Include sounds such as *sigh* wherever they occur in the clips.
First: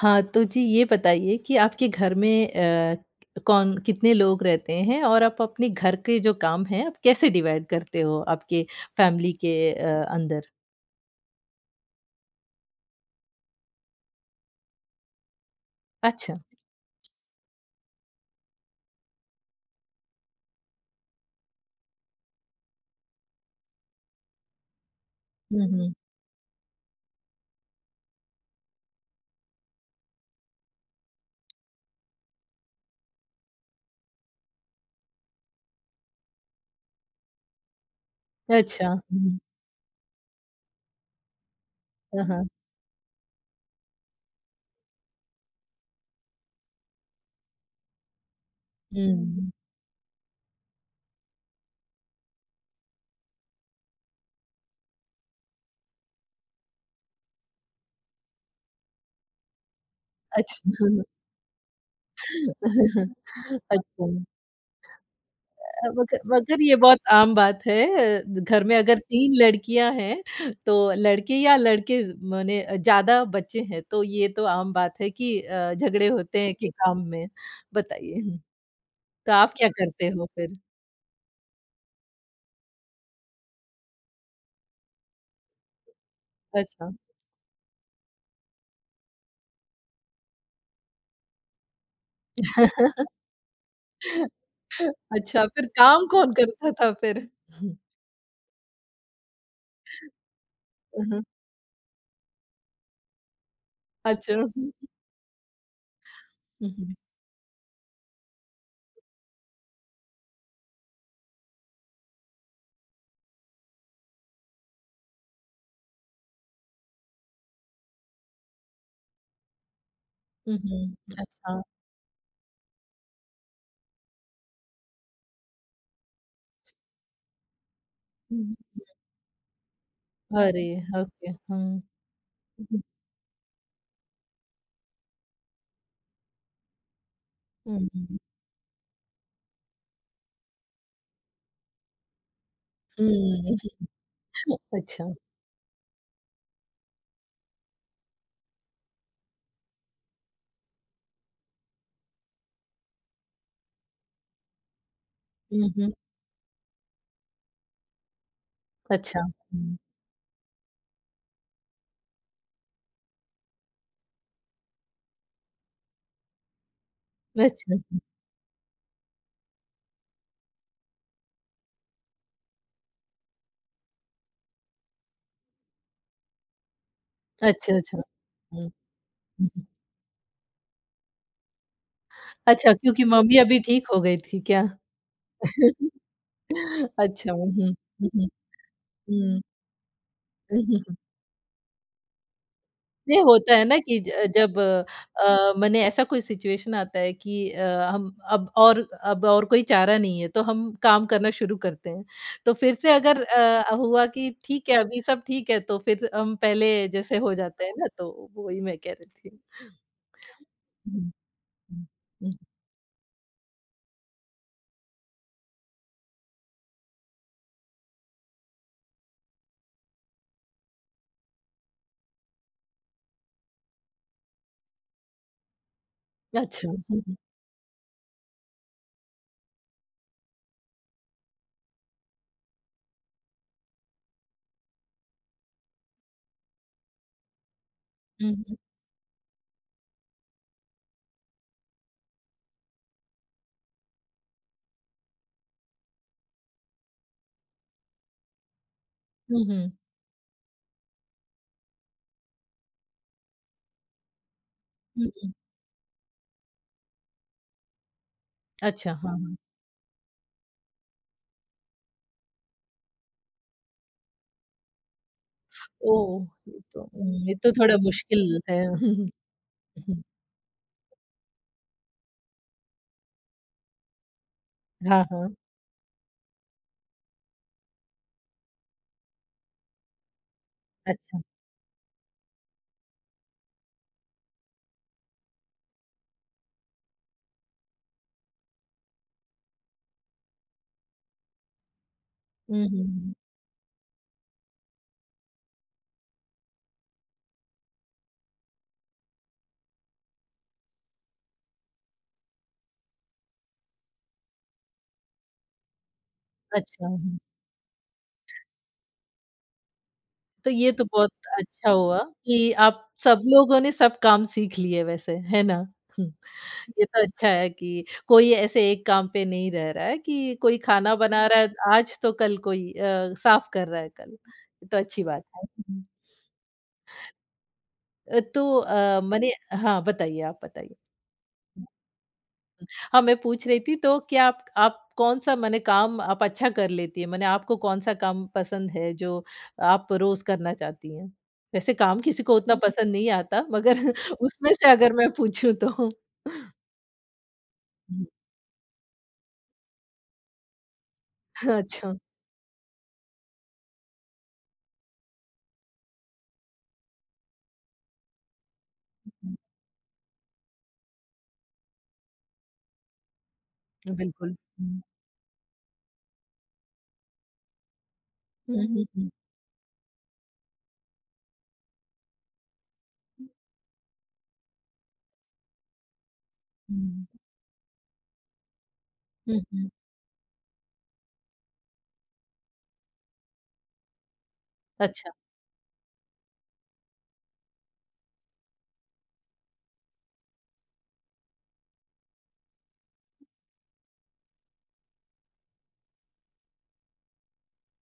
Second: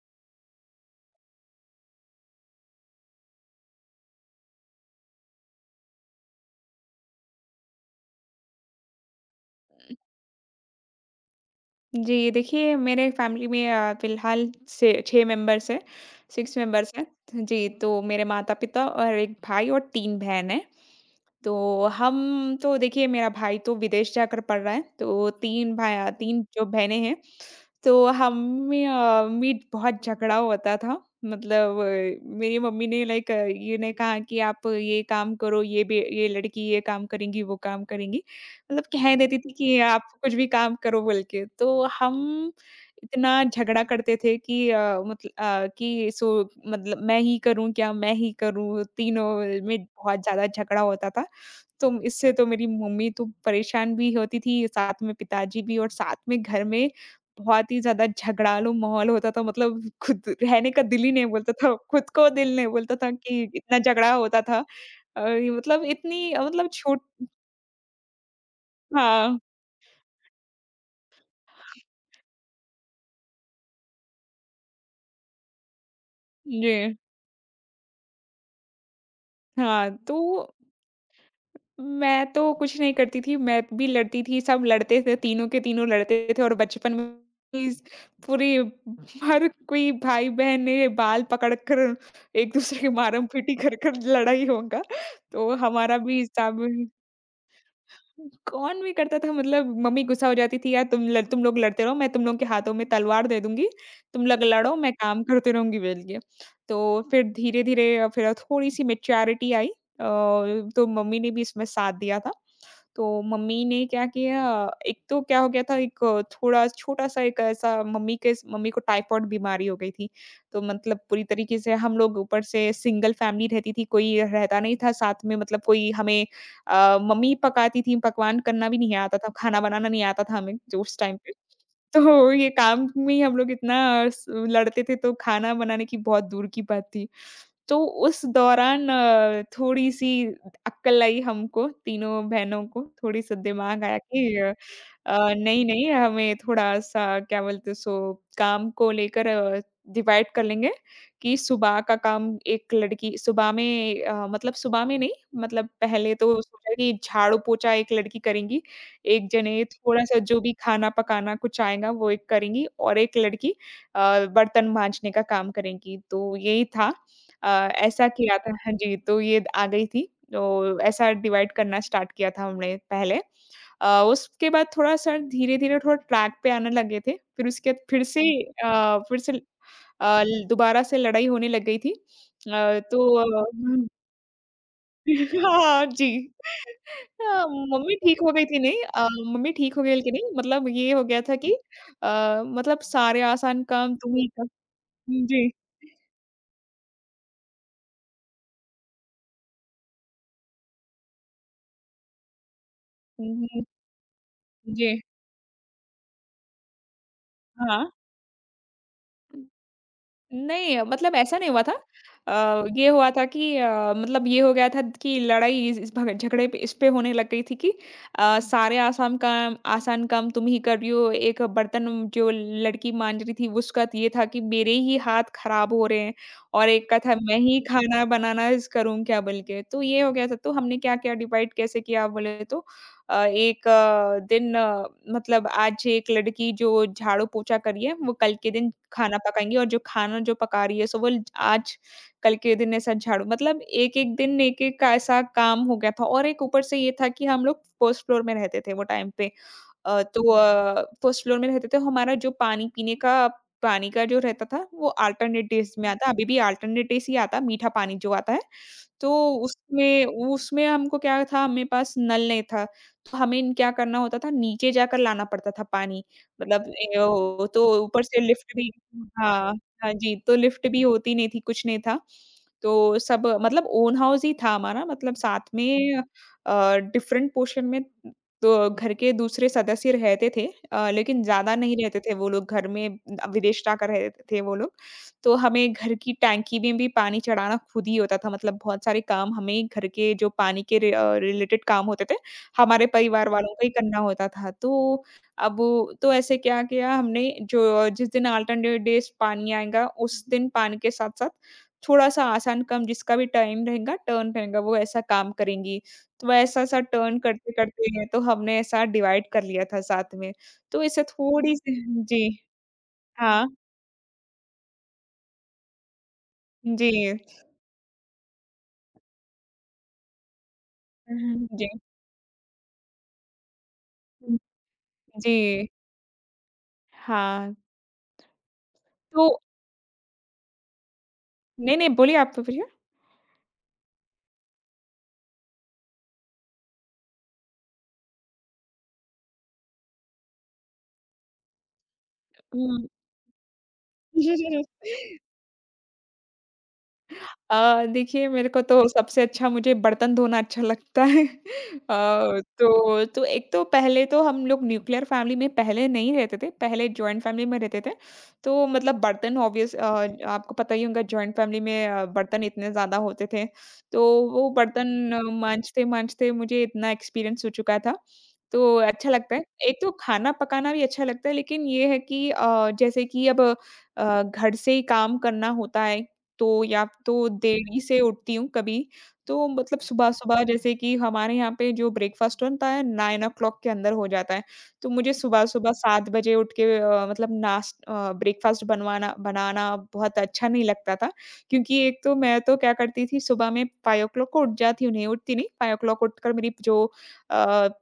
हाँ, तो जी ये बताइए कि आपके घर में कौन कितने लोग रहते हैं और आप अपने घर के जो काम हैं आप कैसे डिवाइड करते हो आपके फैमिली के अंदर? जी, देखिए मेरे फैमिली में फ़िलहाल से 6 मेंबर्स हैं, अच्छा। 6 मेंबर्स हैं। जी, तो मेरे माता-पिता और 1 भाई और 3 बहन हैं। तो हम तो देखिए मेरा भाई तो विदेश जाकर पढ़ रहा है, तो हुँ, 3 हुँ। भाई 3 जो बहनें हैं, तो हम में बहुत झगड़ा होता था। मतलब मेरी मम्मी ने लाइक ये ने कहा कि आप ये काम करो, ये लड़की ये काम करेंगी, वो काम करेंगी। मतलब अच्छा। कह हुँ, देती हुँ। थी कि आप कुछ भी काम करो बोल के, तो हाँ, हाँ। हम इतना झगड़ा करते थे कि मतलब मैं ही करूँ क्या, मैं ही करूँ, तीनों हुँ, में बहुत ज़्यादा झगड़ा होता था। तो इससे तो मेरी मम्मी तो परेशान भी होती थी, साथ में पिताजी भी और साथ में घर में बहुत ही ज़्यादा झगड़ालू माहौल होता था, मतलब खुद रहने का अच्छा। दिल ही नहीं बोलता था, खुद को दिल नहीं बोलता था कि *laughs* इतना अच्छा। झगड़ा होता था। ये मतलब मगर इतनी अ, मगर मतलब ये छोट बहुत आम बात है, घर में अगर 3 हाँ, लड़कियाँ हैं, तो लड़के माने ज़्यादा बच्चे हैं, तो ये तो आम बात है कि झगड़े होते हैं कि जी। काम में। बताइए? हुँ, तो आप क्या हाँ, करते हो फिर? तो मैं तो कुछ नहीं करती थी, मैं भी लड़ती थी, सब लड़ते थे, तीनों के तीनों लड़ते थे और अच्छा। बचपन में इस पूरी हर कोई भाई-बहन ने बाल पकड़ कर एक-दूसरे के *laughs* मारम-पीटी कर-कर लड़ा ही होगा। अच्छा, तो फिर हमारा काम भी कौन सब करता था फिर? हुँ, कौन भी करता था मतलब मम्मी गुस्सा हो जाती थी यार हुँ, तुम लोग लड़ते रहो, मैं तुम लोग के हाथों में तलवार दे दूँगी, तुम अच्छा। लोग हुँ, लड़ो मैं काम करती रहूँगी बोल के। हुँ, तो फिर धीरे-धीरे फिर थोड़ी-सी मैच्योरिटी आई तो मम्मी ने भी इसमें साथ दिया था। तो मम्मी ने क्या किया एक तो क्या हो गया था एक थोड़ा छोटा-सा एक ऐसा मम्मी को टाइफाइड बीमारी हो गई थी। हुँ, तो हुँ, मतलब पूरी तरीके अच्छा। से हम लोग ऊपर से सिंगल फैमिली रहती थी, कोई रहता नहीं था साथ में मतलब कोई हमें मम्मी पकाती थी, पकवान हुँ, करना भी नहीं आता था, खाना बनाना नहीं आता था हमें अरे! जो उस टाइम ओके, पे। हुँ, तो ये हुँ, काम में ही हम लोग इतना स लड़ते थे तो खाना बनाने की बहुत दूर की बात थी। हुँ, तो हुँ, उस दौरान थोड़ी-सी अक्कल आई हमको, तीनों बहनों को, थोड़ी-सा हुँ। दिमाग आया कि अच्छा। नहीं-नहीं हमें थोड़ा-सा क्या बोलते काम को लेकर डिवाइड कर लेंगे कि सुबह का काम एक लड़की सुबह में मतलब सुबह में नहीं मतलब हुँ, हुँ, पहले तो सोचा कि झाड़ू-पोंछा एक लड़की करेंगी, अच्छा, एक जने हुँ, थोड़ा-सा जो भी खाना-पकाना कुछ आएगा वो एक करेंगी और एक लड़की बर्तन माँजने का काम करेंगी। तो यही था अ, अच्छा। ऐसा किया था हाँ जी, तो ये आ गई थी, तो ऐसा डिवाइड करना स्टार्ट किया था हमने पहले। उसके बाद थोड़ा-सा धीरे-धीरे थोड़ा ट्रैक पे आने लगे थे, फिर उसके अच्छा, बाद अच्छा। हुँ, फिर से अ, हुँ, ल दोबारा से लड़ाई होने लग गई थी। अच्छा क्योंकि तो मम्मी अभी हुँ। ठीक हो गई थी क्या? *laughs* हाँ *laughs* जी। अच्छा, हाँ, हुँ, हुँ, मम्मी हुँ, ठीक हुँ, हो गई थी नहीं हुँ, मम्मी ठीक हो गई लेकिन नहीं हुँ, मतलब हुँ, ये हुँ। हो गया था कि मतलब सारे नहीं होता आसान है ना काम कि ज तुम ही कर जब जी। माने ऐसा कोई सिचुएशन आता है कि हम अब और कोई चारा नहीं है, तो हम काम करना शुरू करते हैं। तो फिर से अगर हुँ, हुँ, हुआ कि ठीक है, जी, अभी सब ठीक है, तो फिर हम पहले जैसे हो जाते हैं हाँ। ना, तो वही मैं कह रही थी। नहीं, हुँ, मतलब ऐसा नहीं हुआ था। हुँ, हुँ। ये हुआ था कि मतलब ये हो गया था कि लड़ाई इस भग झगड़े पे इस पे होने लग गई थी कि सारे आसाम काम आसान काम तुम ही कर रही हो। एक बर्तन जो लड़की मांज रही थी, उसका ये था कि मेरे ही हाथ खराब हो रहे हैं और अच्छा। एक का था हुँ, मैं ही खाना बनाना इस करूँ क्या बोल के। तो ये हो गया था, तो हमने क्या-क्या डिवाइड कैसे किया बोले तो एक दिन मतलब आज एक लड़की जो झाड़ू पोछा करी है, वो कल के हुँ, दिन खाना पकाएँगी और जो खाना जो पका रही है, सो वो ल आज कल के दिन ऐसा झाड़ू मतलब एक-एक दिन एक-एक का ऐसा काम हो गया था और एक ऊपर से ये था कि हम लोग फर्स्ट फ्लोर में रहते थे वो टाइम पे। हुँ, हुँ, हुँ, तो फर्स्ट फ्लोर में रहते थे, हमारा जो पानी पीने का पानी का जो रहता था, वो हुँ। अल्टरनेट डेज़ में आता, अभी भी अल्टरनेट डेज़ ही आता, मीठा पानी जो आता है। अच्छा, तो हाँ। उसमें उसमें हमको क्या था, हमें पास नल नहीं था, तो हमें क्या करना होता था, नीचे जाकर लाना पड़ता था पानी। ओह! ये मतलब तो ए ओ तो थोड़ा ऊपर से मुश्किल लिफ्ट है। भी *laughs* हाँ, हाँ हुँ, जी, तो लिफ्ट भी होती नहीं थी, कुछ नहीं था। तो सब मतलब ओन हाउस ही था हमारा, हाँ, मतलब हाँ, साथ में डिफरेंट पोर्शन में तो घर के दूसरे सदस्य रहते थे अच्छा। लेकिन ज़्यादा नहीं रहते थे वो लोग घर में विदेश जाकर रहते थे वो लोग। तो हमें घर की टैंकी में भी पानी चढ़ाना खुद ही होता था मतलब बहुत सारे काम हमें घर के जो पानी के रिलेटेड काम होते थे, हुँ, हुँ, हमारे हुँ। परिवार वालों को ही करना होता था। तो अब तो ऐसे क्या किया हमने जो जिस दिन अल्टरनेट डेज़ पानी आएगा उस दिन पानी के साथ-साथ थोड़ा-सा आसान काम जिसका भी टाइम रहेगा, टर्न रहेगा वो ऐसा काम करेंगी। तो ऐसा ऐसा अच्छा, हुँ। टर्न करते-करते तो हमने ऐसा डिवाइड कर लिया था साथ में। तो ये तो तो इससे बहुत अच्छा थोड़ी-सी हुआ जी। कि आप सब हाँ। लोगों ने सब काम सीख लिए वैसे, है ना? हुँ, ये जी। तो अच्छा है कि कोई ऐसे एक काम पे नहीं रह रहा है कि कोई खाना बना रहा हुँ। है जी। आज तो कल कोई साफ कर रहा है कल। हम्म, ये तो अच्छी बात है। जी। हुँ। हाँ। तो तो मने हाँ, बताइए आप बताइए। नहीं, नहीं बोलिए आप तो बोलिए। हाँ, मैं पूछ रही थी, तो क्या आप कौन-सा मने काम आप अच्छा कर लेती हैं? मने आपको कौन-सा काम पसंद है, जो आप रोज़ करना चाहती हैं? वैसे काम किसी को उतना हुँ। पसंद नहीं आता मगर *laughs* उसमें से अगर *laughs* मैं पूछूँ तो? *laughs* हुँ, देखिए मेरे को तो सबसे अच्छा मुझे बर्तन धोना अच्छा लगता है। *laughs* अच्छा। तो एक तो पहले तो हम लोग न्यूक्लियर फैमिली में पहले नहीं रहते थे, पहले जॉइंट फैमिली में रहते थे। तो मतलब बर्तन ऑब्वियस आपको पता ही होगा जॉइंट फैमिली में बर्तन इतने ज़्यादा होते थे। हुँ, तो बिल्कुल। वो हुँ। बर्तन माँजते-माँजते मुझे इतना एक्सपीरियंस हो चुका था, हुँ, तो हुँ, अच्छा हुँ। लगता है। एक तो खाना पकाना भी अच्छा लगता है लेकिन ये है कि जैसे कि अब घर से ही काम करना होता है तो या हुँ, तो देरी से उठती हूँ कभी, हुँ, तो हुँ। मतलब सुबह-सुबह जैसे कि हमारे यहाँ पे जो ब्रेकफ़ास्ट होता है 9 ओ क्लॉक के अंदर हो जाता है। तो अच्छा। मुझे सुबह-सुबह 7 बजे उठ के मतलब ब्रेकफ़ास्ट बनवाना बनाना बहुत अच्छा नहीं लगता था, क्योंकि एक तो मैं तो क्या करती थी सुबह में 5 ओ क्लॉक को उठ जाती हूँ, नहीं उठती नहीं, 5 ओ क्लॉक उठकर मेरी जो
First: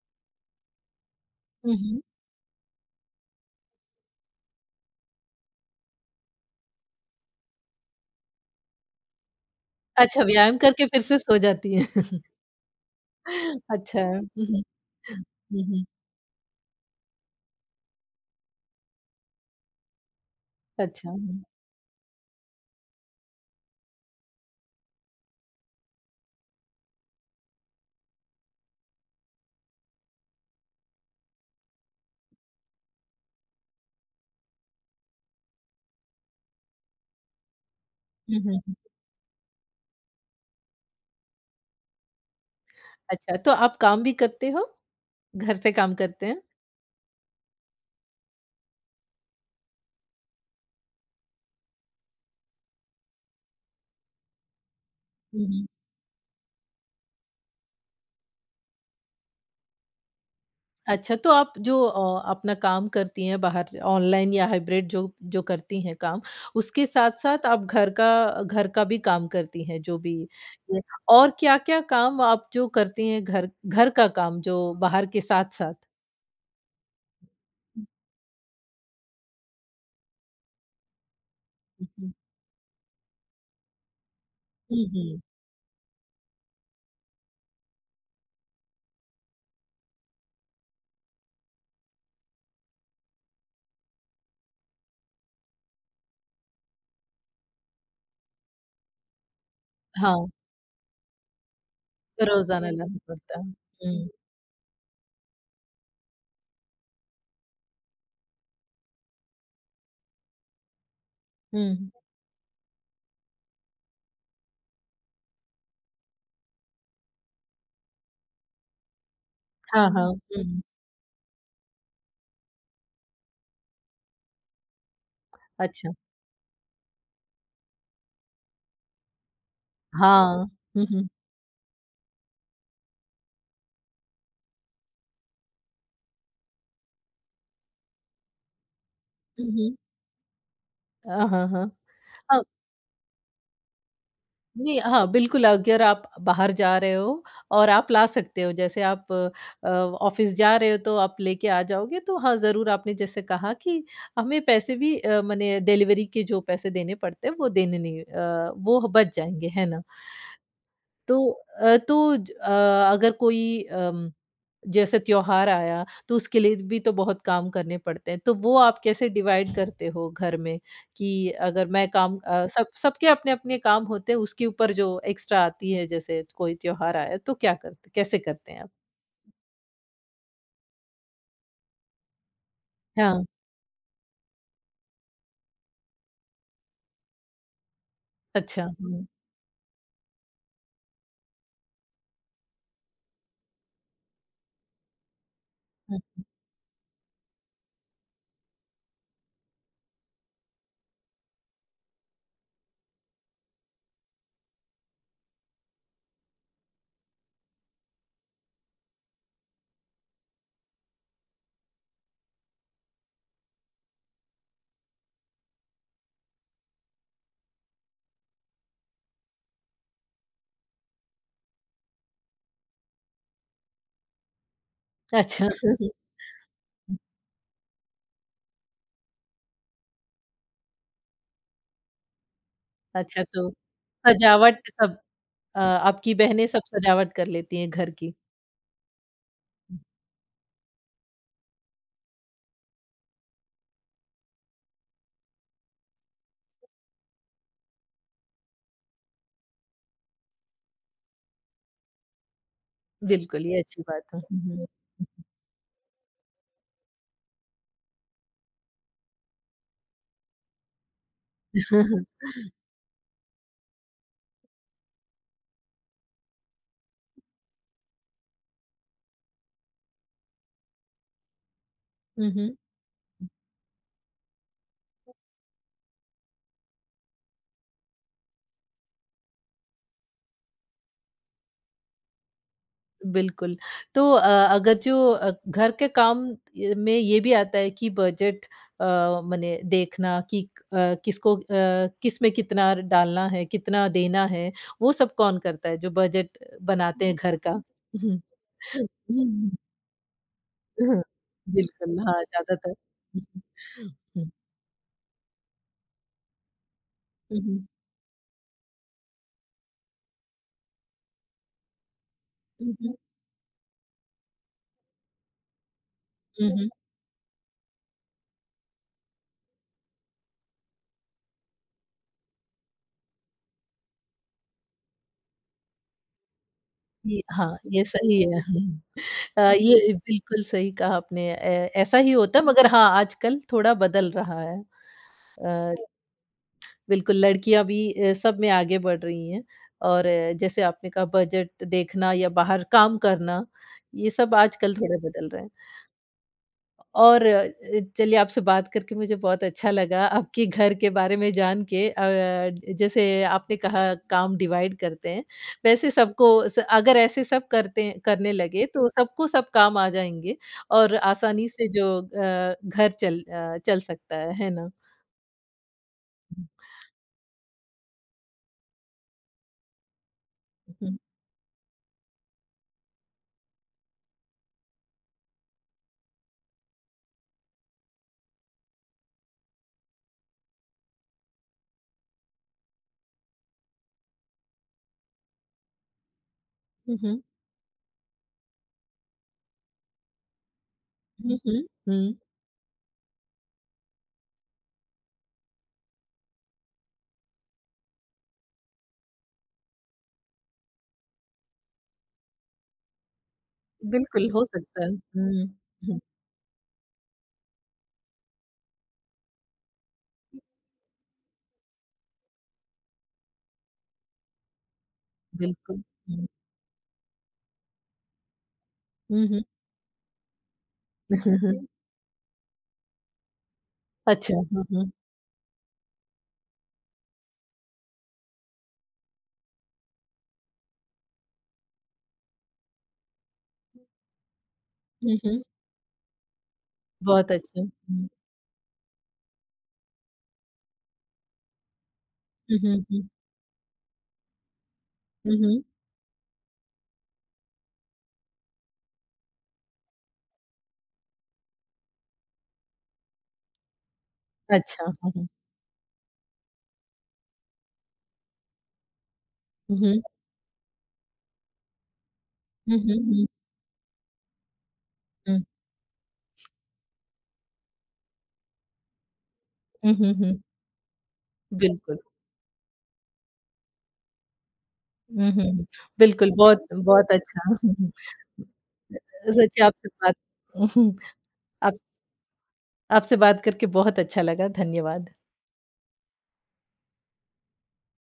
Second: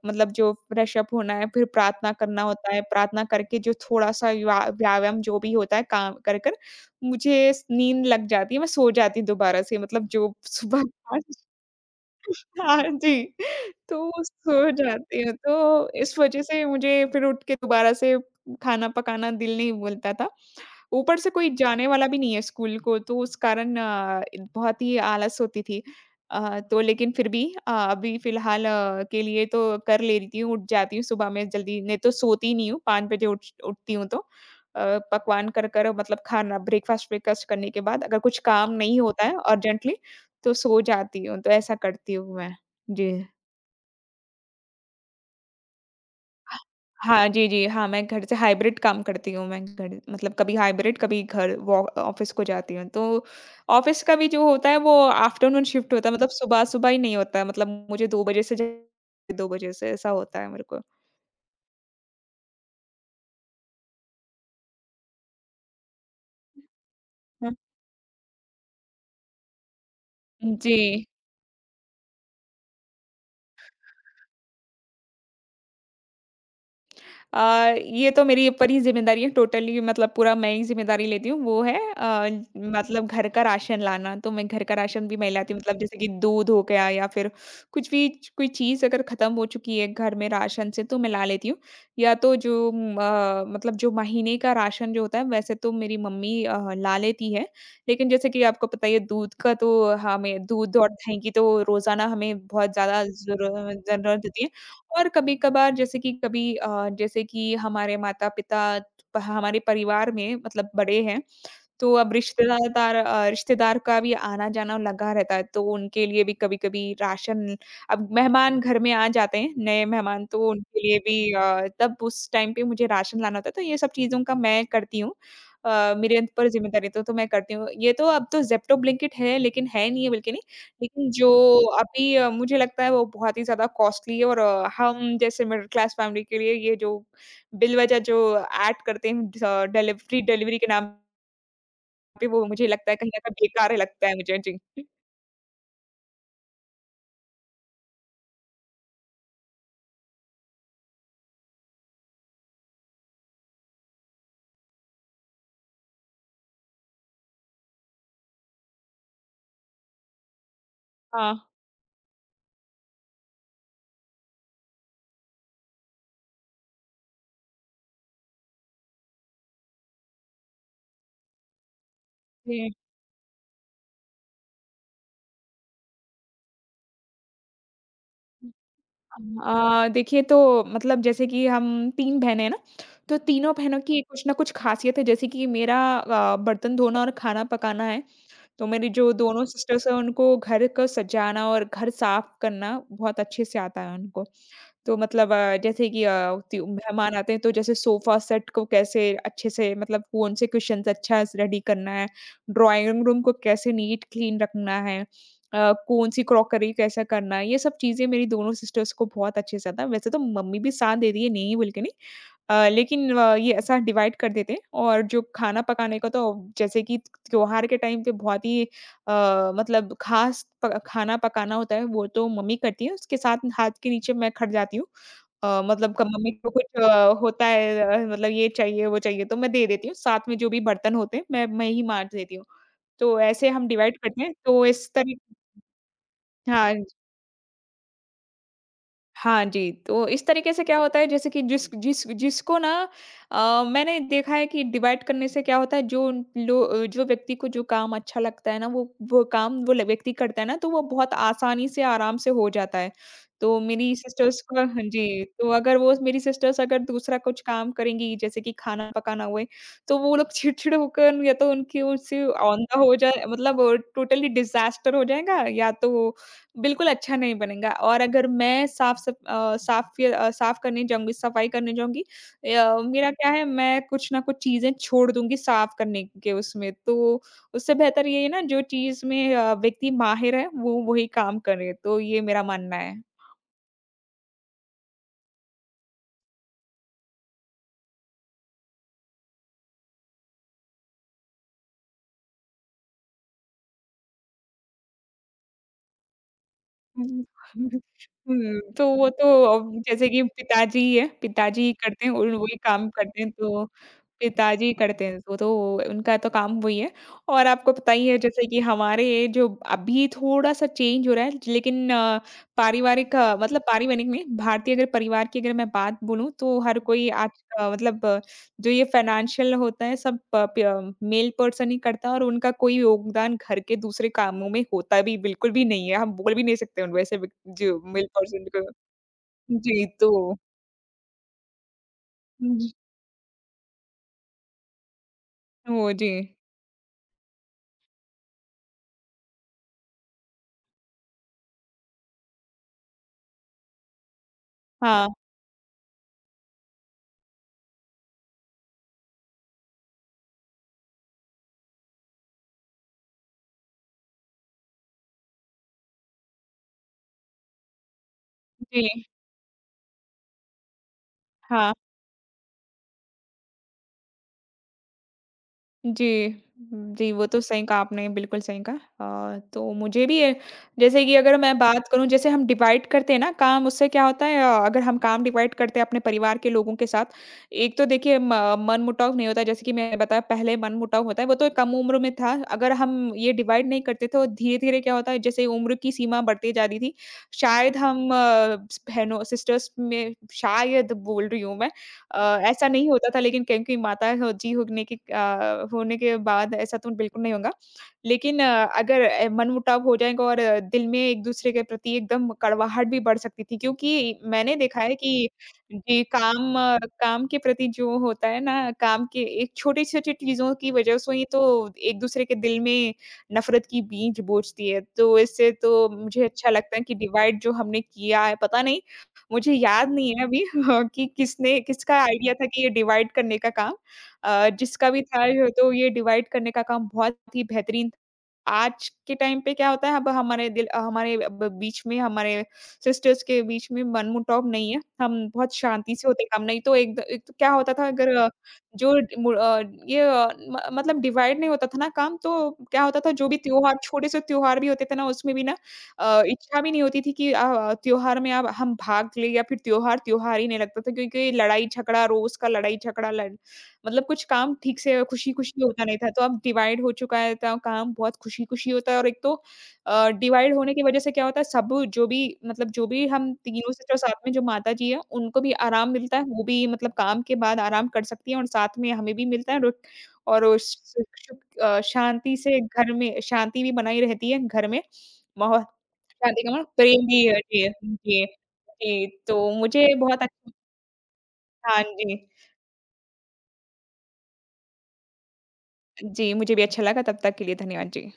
मतलब जो फ्रेश अप होना है, फिर हुँ, हुँ। प्रार्थना करना होता है, प्रार्थना करके जो थोड़ा-सा व्या व्यायाम जो भी होता है काम कर-कर मुझे स नींद लग जाती है, मैं सो जाती हूँ दोबारा से मतलब अच्छा, जो व्यायाम सुबह करके फिर से 5 *laughs* सो जाती हैं। हाँ जी, *laughs* अच्छा। तो हुँ, हुँ। सो जाती हूँ, हुँ, हुँ। तो इस वज़ह से मुझे फिर उठ के दोबारा से खाना पकाना दिल नहीं बोलता था। अच्छा। ऊपर से हुँ, कोई जाने वाला भी नहीं है स्कूल को, तो उस कारण बहुत ही आलस होती थी। तो लेकिन फिर भी अभी फ़िलहाल के लिए तो कर लेती हूँ, उठ जाती हूँ सुबह में जल्दी, नहीं तो सोती ही नहीं हूँ, 5 बजे उठ उठती हूँ तो। पकवान कर कर मतलब खाना ब्रेकफ़ास्ट-व्रेकफ़ास्ट करने के बाद अगर कुछ हुँ, काम हुँ। नहीं होता है अर्जेंटली, तो सो जाती हूँ, तो ऐसा करती हूँ मैं। जी। अच्छा, तो आप काम भी करते हो? घर से काम करते हैं? ह हाँ, जी, जी। हाँ, मैं घर से हाइब्रिड काम करती हूँ मैं घर मतलब कभी हाइब्रिड, कभी घर वॉ ऑफ़िस को जाती हूँ। तो ऑफ़िस का भी जो होता है वो हुँ, आफ्टरनून हुँ। शिफ्ट होता है मतलब सुबह-सुबह ही नहीं होता है मतलब मुझे 2 बजे से 2 बजे से ऐसा होता है मेरे को। अच्छा, तो आप जो अपना काम करती हैं बाहर ऑनलाइन या हाइब्रिड, जो जो करती हैं काम, उसके साथ-साथ हुँ। आप घर का भी काम करती हैं, जो भी ये, जी। और क्या-क्या काम आप जो करती हैं घर घर का काम जो बाहर के साथ-साथ? हुँ, ये तो मेरी ऊपर ही ज़िम्मेदारी है टोटली मतलब पूरा मैं ही ज़िम्मेदारी लेती हूँ, वो है हुँ, मतलब घर का राशन लाना, तो मैं घर का हुँ, राशन भी हुँ। मैं लाती हूँ मतलब जैसे कि दूध हो गया या फिर कुछ भी कोई चीज़ अगर ख़त्म हो चुकी है घर में राशन से तो मैं ला लेती हूँ। या तो जो मतलब जो महीने का राशन जो होता है वैसे तो मेरी मम्मी ला लेती है, लेकिन जैसे कि आपको पता ही है दूध का तो हाँ, हमें दूध और दही की तो रोज़ाना हमें रोज़ाना बहुत लाना ज़्यादा पड़ता है। हुँ, ज़रूरत होती है। और कभी-कभार जैसे कि कभी जैसे कि हमारे माता-पिता, हमारे परिवार में मतलब बड़े हैं, हुँ। तो अब रिश्तेदार का भी आना-जाना लगा रहता है, तो उनके लिए भी कभी-कभी राशन अब मेहमान घर में आ जाते हैं, नए हाँ, हाँ। मेहमान, तो हुँ, उनके लिए भी तब उस टाइम पे मुझे राशन लाना होता है, तो ये सब चीज़ों का मैं करती हूँ। अच्छा। मेरे अंत पर ज़िम्मेदारी तो मैं करती हूँ। ये तो अब तो ज़ेप्टो, ब्लिंकिट है, लेकिन है नहीं है बल्कि नहीं, हाँ। हुँ, हुँ। लेकिन जो अभी मुझे लगता है वो बहुत ही ज़्यादा कॉस्टली है और हम जैसे मिडल क्लास फैमिली के लिए ये जो बिलवज़ह जो ऐड करते हैं ड हुँ, अ, हुँ। डिलिव फ्री डिलीवरी के नाम हाँ, हाँ। पे वो मुझे लगता है कहीं न कहीं बेकार ही लगता है मुझे। जी। जी, हाँ, बिल्कुल अगर आप बाहर जा रहे हो और आप ला सकते हो, जैसे आप ऑफ़िस जा रहे हो तो आप लेके आ जाओगे, तो हाँ, ज़रूर आपने जैसे कहा कि हमें पैसे भी मने डिलिवरी के जो पैसे देने पड़ते हैं, वो देने नहीं, वो बच जाएँगे, है ना? तो हाँ। अ, तो ज अ, अगर कोई अम, जैसे त्योहार आया, तो उसके लिए भी तो बहुत काम करने पड़ते हैं। तो वो आप कैसे डिवाइड करते हो घर में कि अगर मैं काम, सब जी। सबके अपने-अपने काम होते हैं, उसके ऊपर जो एक्स्ट्रा आती है जैसे कोई त्योहार आया, तो क्या करते, कैसे करते हैं आप? देखिए तो मतलब जैसे कि हम 3 बहनें हैं ना, तो हाँ, तीनों बहनों की कुछ ना कुछ ख़ासियत है। जैसे कि मेरा बर्तन धोना और खाना पकाना है। अच्छा। तो मेरी हुँ, जो दोनों सिस्टर्स हैं उनको घर को सजाना और घर साफ़ करना बहुत अच्छे से आता है उनको। तो मतलब अ, जैसे हुँ। कि अ, त्यू मेहमान आते हैं तो जैसे सोफ़ा सेट को कैसे अच्छे से मतलब कौन से कुशन्स अच्छा स रेडी करना है, ड्राइंग रूम को कैसे नीट क्लीन रखना है, कौन-सी क्रॉकरी कैसा करना है, ये सब चीज़ें मेरी दोनों सिस्टर्स को बहुत अच्छे से आता है। वैसे तो मम्मी भी साथ देती है, नहीं बोल के नहीं लेकिन ये ऐसा डिवाइड कर देते हैं। और जो खाना पकाने का, तो जैसे कि त्योहार के टाइम पे बहुत ही ख़ास प खाना पकाना होता है वो तो मम्मी करती है, उसके साथ हाथ के नीचे मैं खट जाती हूँ। अच्छा। अ, *laughs* मतलब क मम्मी को कुछ होता है, ये चाहिए, वो चाहिए, तो मैं दे देती हूँ। साथ में जो भी बर्तन होते हैं मैं ही माँज देती हूँ। तो अच्छा, तो ऐसे हम डिवाइड करते हैं, तो सजावट इस सब, तरी आपकी बहनें सब हाँ। सजावट कर लेती हैं घर की। हाँ जी, तो इस तरीके से क्या होता है जैसे कि जिस जिस जिसको ना, मैंने देखा है कि डिवाइड करने से क्या होता है जो उन लो जो व्यक्ति को जो काम अच्छा लगता है ना, वो व्यक्ति करता है ना, तो वो बहुत आसानी से आराम से हो जाता है। बिल्कुल, तो ये अच्छी मेरी बात है। सिस्टर्स हुँ, को हुँ। हाँ जी, तो अगर वो मेरी सिस्टर्स अगर दूसरा कुछ काम करेंगी जैसे कि खाना पकाना हुए, तो वो लोग चिड़चिड़ होकर या तो उनकी हुँ, हुँ। उनसे औंधा हो जाए, मतलब टोटली डिजास्टर हो जाएगा या तो बिल्कुल अच्छा नहीं बनेगा। और अगर मैं साफ सफ अ, साफ या अ, साफ करने जाऊँगी, सफाई करने जाऊँगी, *laughs* मेरा क्या है, मैं कुछ ना कुछ चीज़ें छोड़ दूँगी साफ करने के उसमें। तो उससे बेहतर ये है ना, जो चीज़ में व्यक्ति माहिर है वो वही काम करे, तो ये मेरा मानना है। बिल्कुल। तो अगर जो घर के काम य में ये भी आता है कि बजट, अ, मने देखना कि अ, किसको, किस में कितना डालना है, कितना देना है, वो सब कौन करता है जो बजट बनाते हैं हुँ। घर का? हुँ, हुँ, तो वो तो हुँ, अब जैसे कि पिताजी ही हुँ, हैं, पिताजी ही बिल्कुल, करते हैं हाँ, और वही ज़्यादातर। काम करते हुँ, हैं, तो हुँ, पिताजी ही करते हैं, तो उनका तो काम वही है। हुँ, और हुँ, आपको पता ही है जैसे कि हमारे जो अभी थोड़ा-सा चेंज हो रहा है, लेकिन हुँ, पारिवारिक मतलब पारिवारिक नहीं, भारतीय अगर परिवार की अगर मैं बात बोलूँ, हुँ, तो हुँ, हर कोई आज अ, मतलब जो ये फाइनेंशियल होता है सब प प मेल पर्सन ही करता है, और उनका कोई योगदान घर के दूसरे कामों में होता भी बिल्कुल भी नहीं है। हम बोल भी नहीं सकते उन, वैसे ये भी हाँ, जो ये मेल सही है। पर्सन को हम्म। जी, ये तो बिल्कुल सही कहा आपने। ए ऐसा ही होता है मगर जी, हाँ, आजकल थोड़ा बदल रहा है। अ, वो जी। बिल्कुल लड़कियां भी सब में आगे बढ़ रही हैं और जैसे आपने कहा बजट देखना या बाहर काम करना, ये सब आजकल थोड़ा हाँ, बदल रहा है और चलिए, आपसे बात करके मुझे बहुत अच्छा लगा आपके घर के बारे में जान के। जैसे आपने कहा काम डिवाइड करते हैं, वैसे सबको, अगर ऐसे सब करते करने लगे तो जी, सबको सब काम आ जाएंगे और आसानी से हाँ। जो घर चल सकता है ना। जी, जी, वो तो सही कहा आपने, बिल्कुल सही कहा। तो मुझे भी ये हम्म, जैसे कि अगर मैं बात करूँ, जैसे हम डिवाइड करते हैं ना काम, उससे क्या होता है, अगर हम काम डिवाइड करते हैं अपने परिवार के लोगों के साथ, एक तो देखिए म मनमुटाव नहीं होता। जैसे कि मैंने बताया, पहले मनमुटाव होता है, वो तो कम उम्र में था। अगर हम ये डिवाइड नहीं करते तो धीरे-धीरे क्या होता है, जैसे उम्र की सीमा बढ़ती जा रही थी, हम्म, हम्म, शायद हम बहनों सिस्टर्स में शायद बोल हम्म, रही हूँ मैं, हम्म। ऐसा नहीं होता था लेकिन क्योंकि माता हो जी होने के अ, होने के बाद ऐसा तो बिल्कुल नहीं होगा। लेकिन अगर मनमुटाव हो जाएगा और दिल में एक-दूसरे के प्रति एकदम कड़वाहट भी बढ़ सकती थी, क्योंकि बिल्कुल, हो मैंने देखा सकता है। है कि हुँ, हुँ, जी, काम के प्रति जो होता है ना, काम के एक छोटी-छोटी चीज़ों की वजह से ही तो एक-दूसरे के दिल में नफ़रत की बीज बोझती है। तो इससे बिल्कुल। तो मुझे हुँ, अच्छा लगता है कि डिवाइड जो हमने किया है, पता नहीं हुँ, हुँ। मुझे याद नहीं है अभी *laughs* कि किसने *laughs* किसका आइडिया था कि ये डिवाइड करने का काम, अच्छा, हुँ, जिसका हुँ, भी था तो ये डिवाइड करने का काम बहुत ही बेहतरीन। आज के टाइम पे क्या होता है, अब हमारे दिल हमारे ब बीच में, हमारे सिस्टर्स के बीच में मनमुटाव नहीं है। हम हुँ, हुँ। बहुत शांति से होते हैं काम, नहीं तो एक बहुत तो क्या अच्छा। होता था, हुँ, अगर अ, जो ड- मु अ, ये अ, म मतलब डिवाइड नहीं होता था ना काम, तो हुँ, क्या हुँ, होता हुँ, था जो भी त्योहार, छोटे-से त्योहार भी होते थे ना उसमें हुँ, भी ना हुँ। इच्छा भी नहीं होती थी कि त्योहार में अब हम भाग ले, या फिर त्योहार त्योहार ही नहीं लगता था क्योंकि लड़ाई-झगड़ा रोज़ का लड़ाई-झगड़ा लड़ मतलब कुछ काम ठीक अच्छा, से हुँ, हुँ, खुशी-खुशी होता नहीं था। तो अब डिवाइड हो चुका है तो काम बहुत खुशी-खुशी होता है। और एक तो हुँ, हुँ, डिवाइड होने की वज़ह से क्या होता है, सब जो भी मतलब हुँ, जो भी हुँ, हम तीनों सिस्टर साथ में, जो माता जी हैं, उनको हुँ, भी आराम मिलता है, वो भी मतलब काम के बाद आराम कर सकती हैं, और साथ में हमें भी मिलता है रुट। हुँ, हुँ, हुँ, और उस सुख सुख अ, बिल्कुल। शांति से घर में शांति भी बनाई रहती है घर में, हुँ, हुँ, माहौल हुँ, बिल्कुल, शांति का मतलब बहुत प्रेम बहुत भी है अच्छा। जी, हुँ, हुँ। जी, जी, तो सच्ची मुझे आपसे बात बहुत अच्छा। *laughs* आपस हाँ जी। आपसे बात करके बहुत अच्छा लगा, धन्यवाद। जी, मुझे भी अच्छा लगा। तब तक के लिए धन्यवाद जी।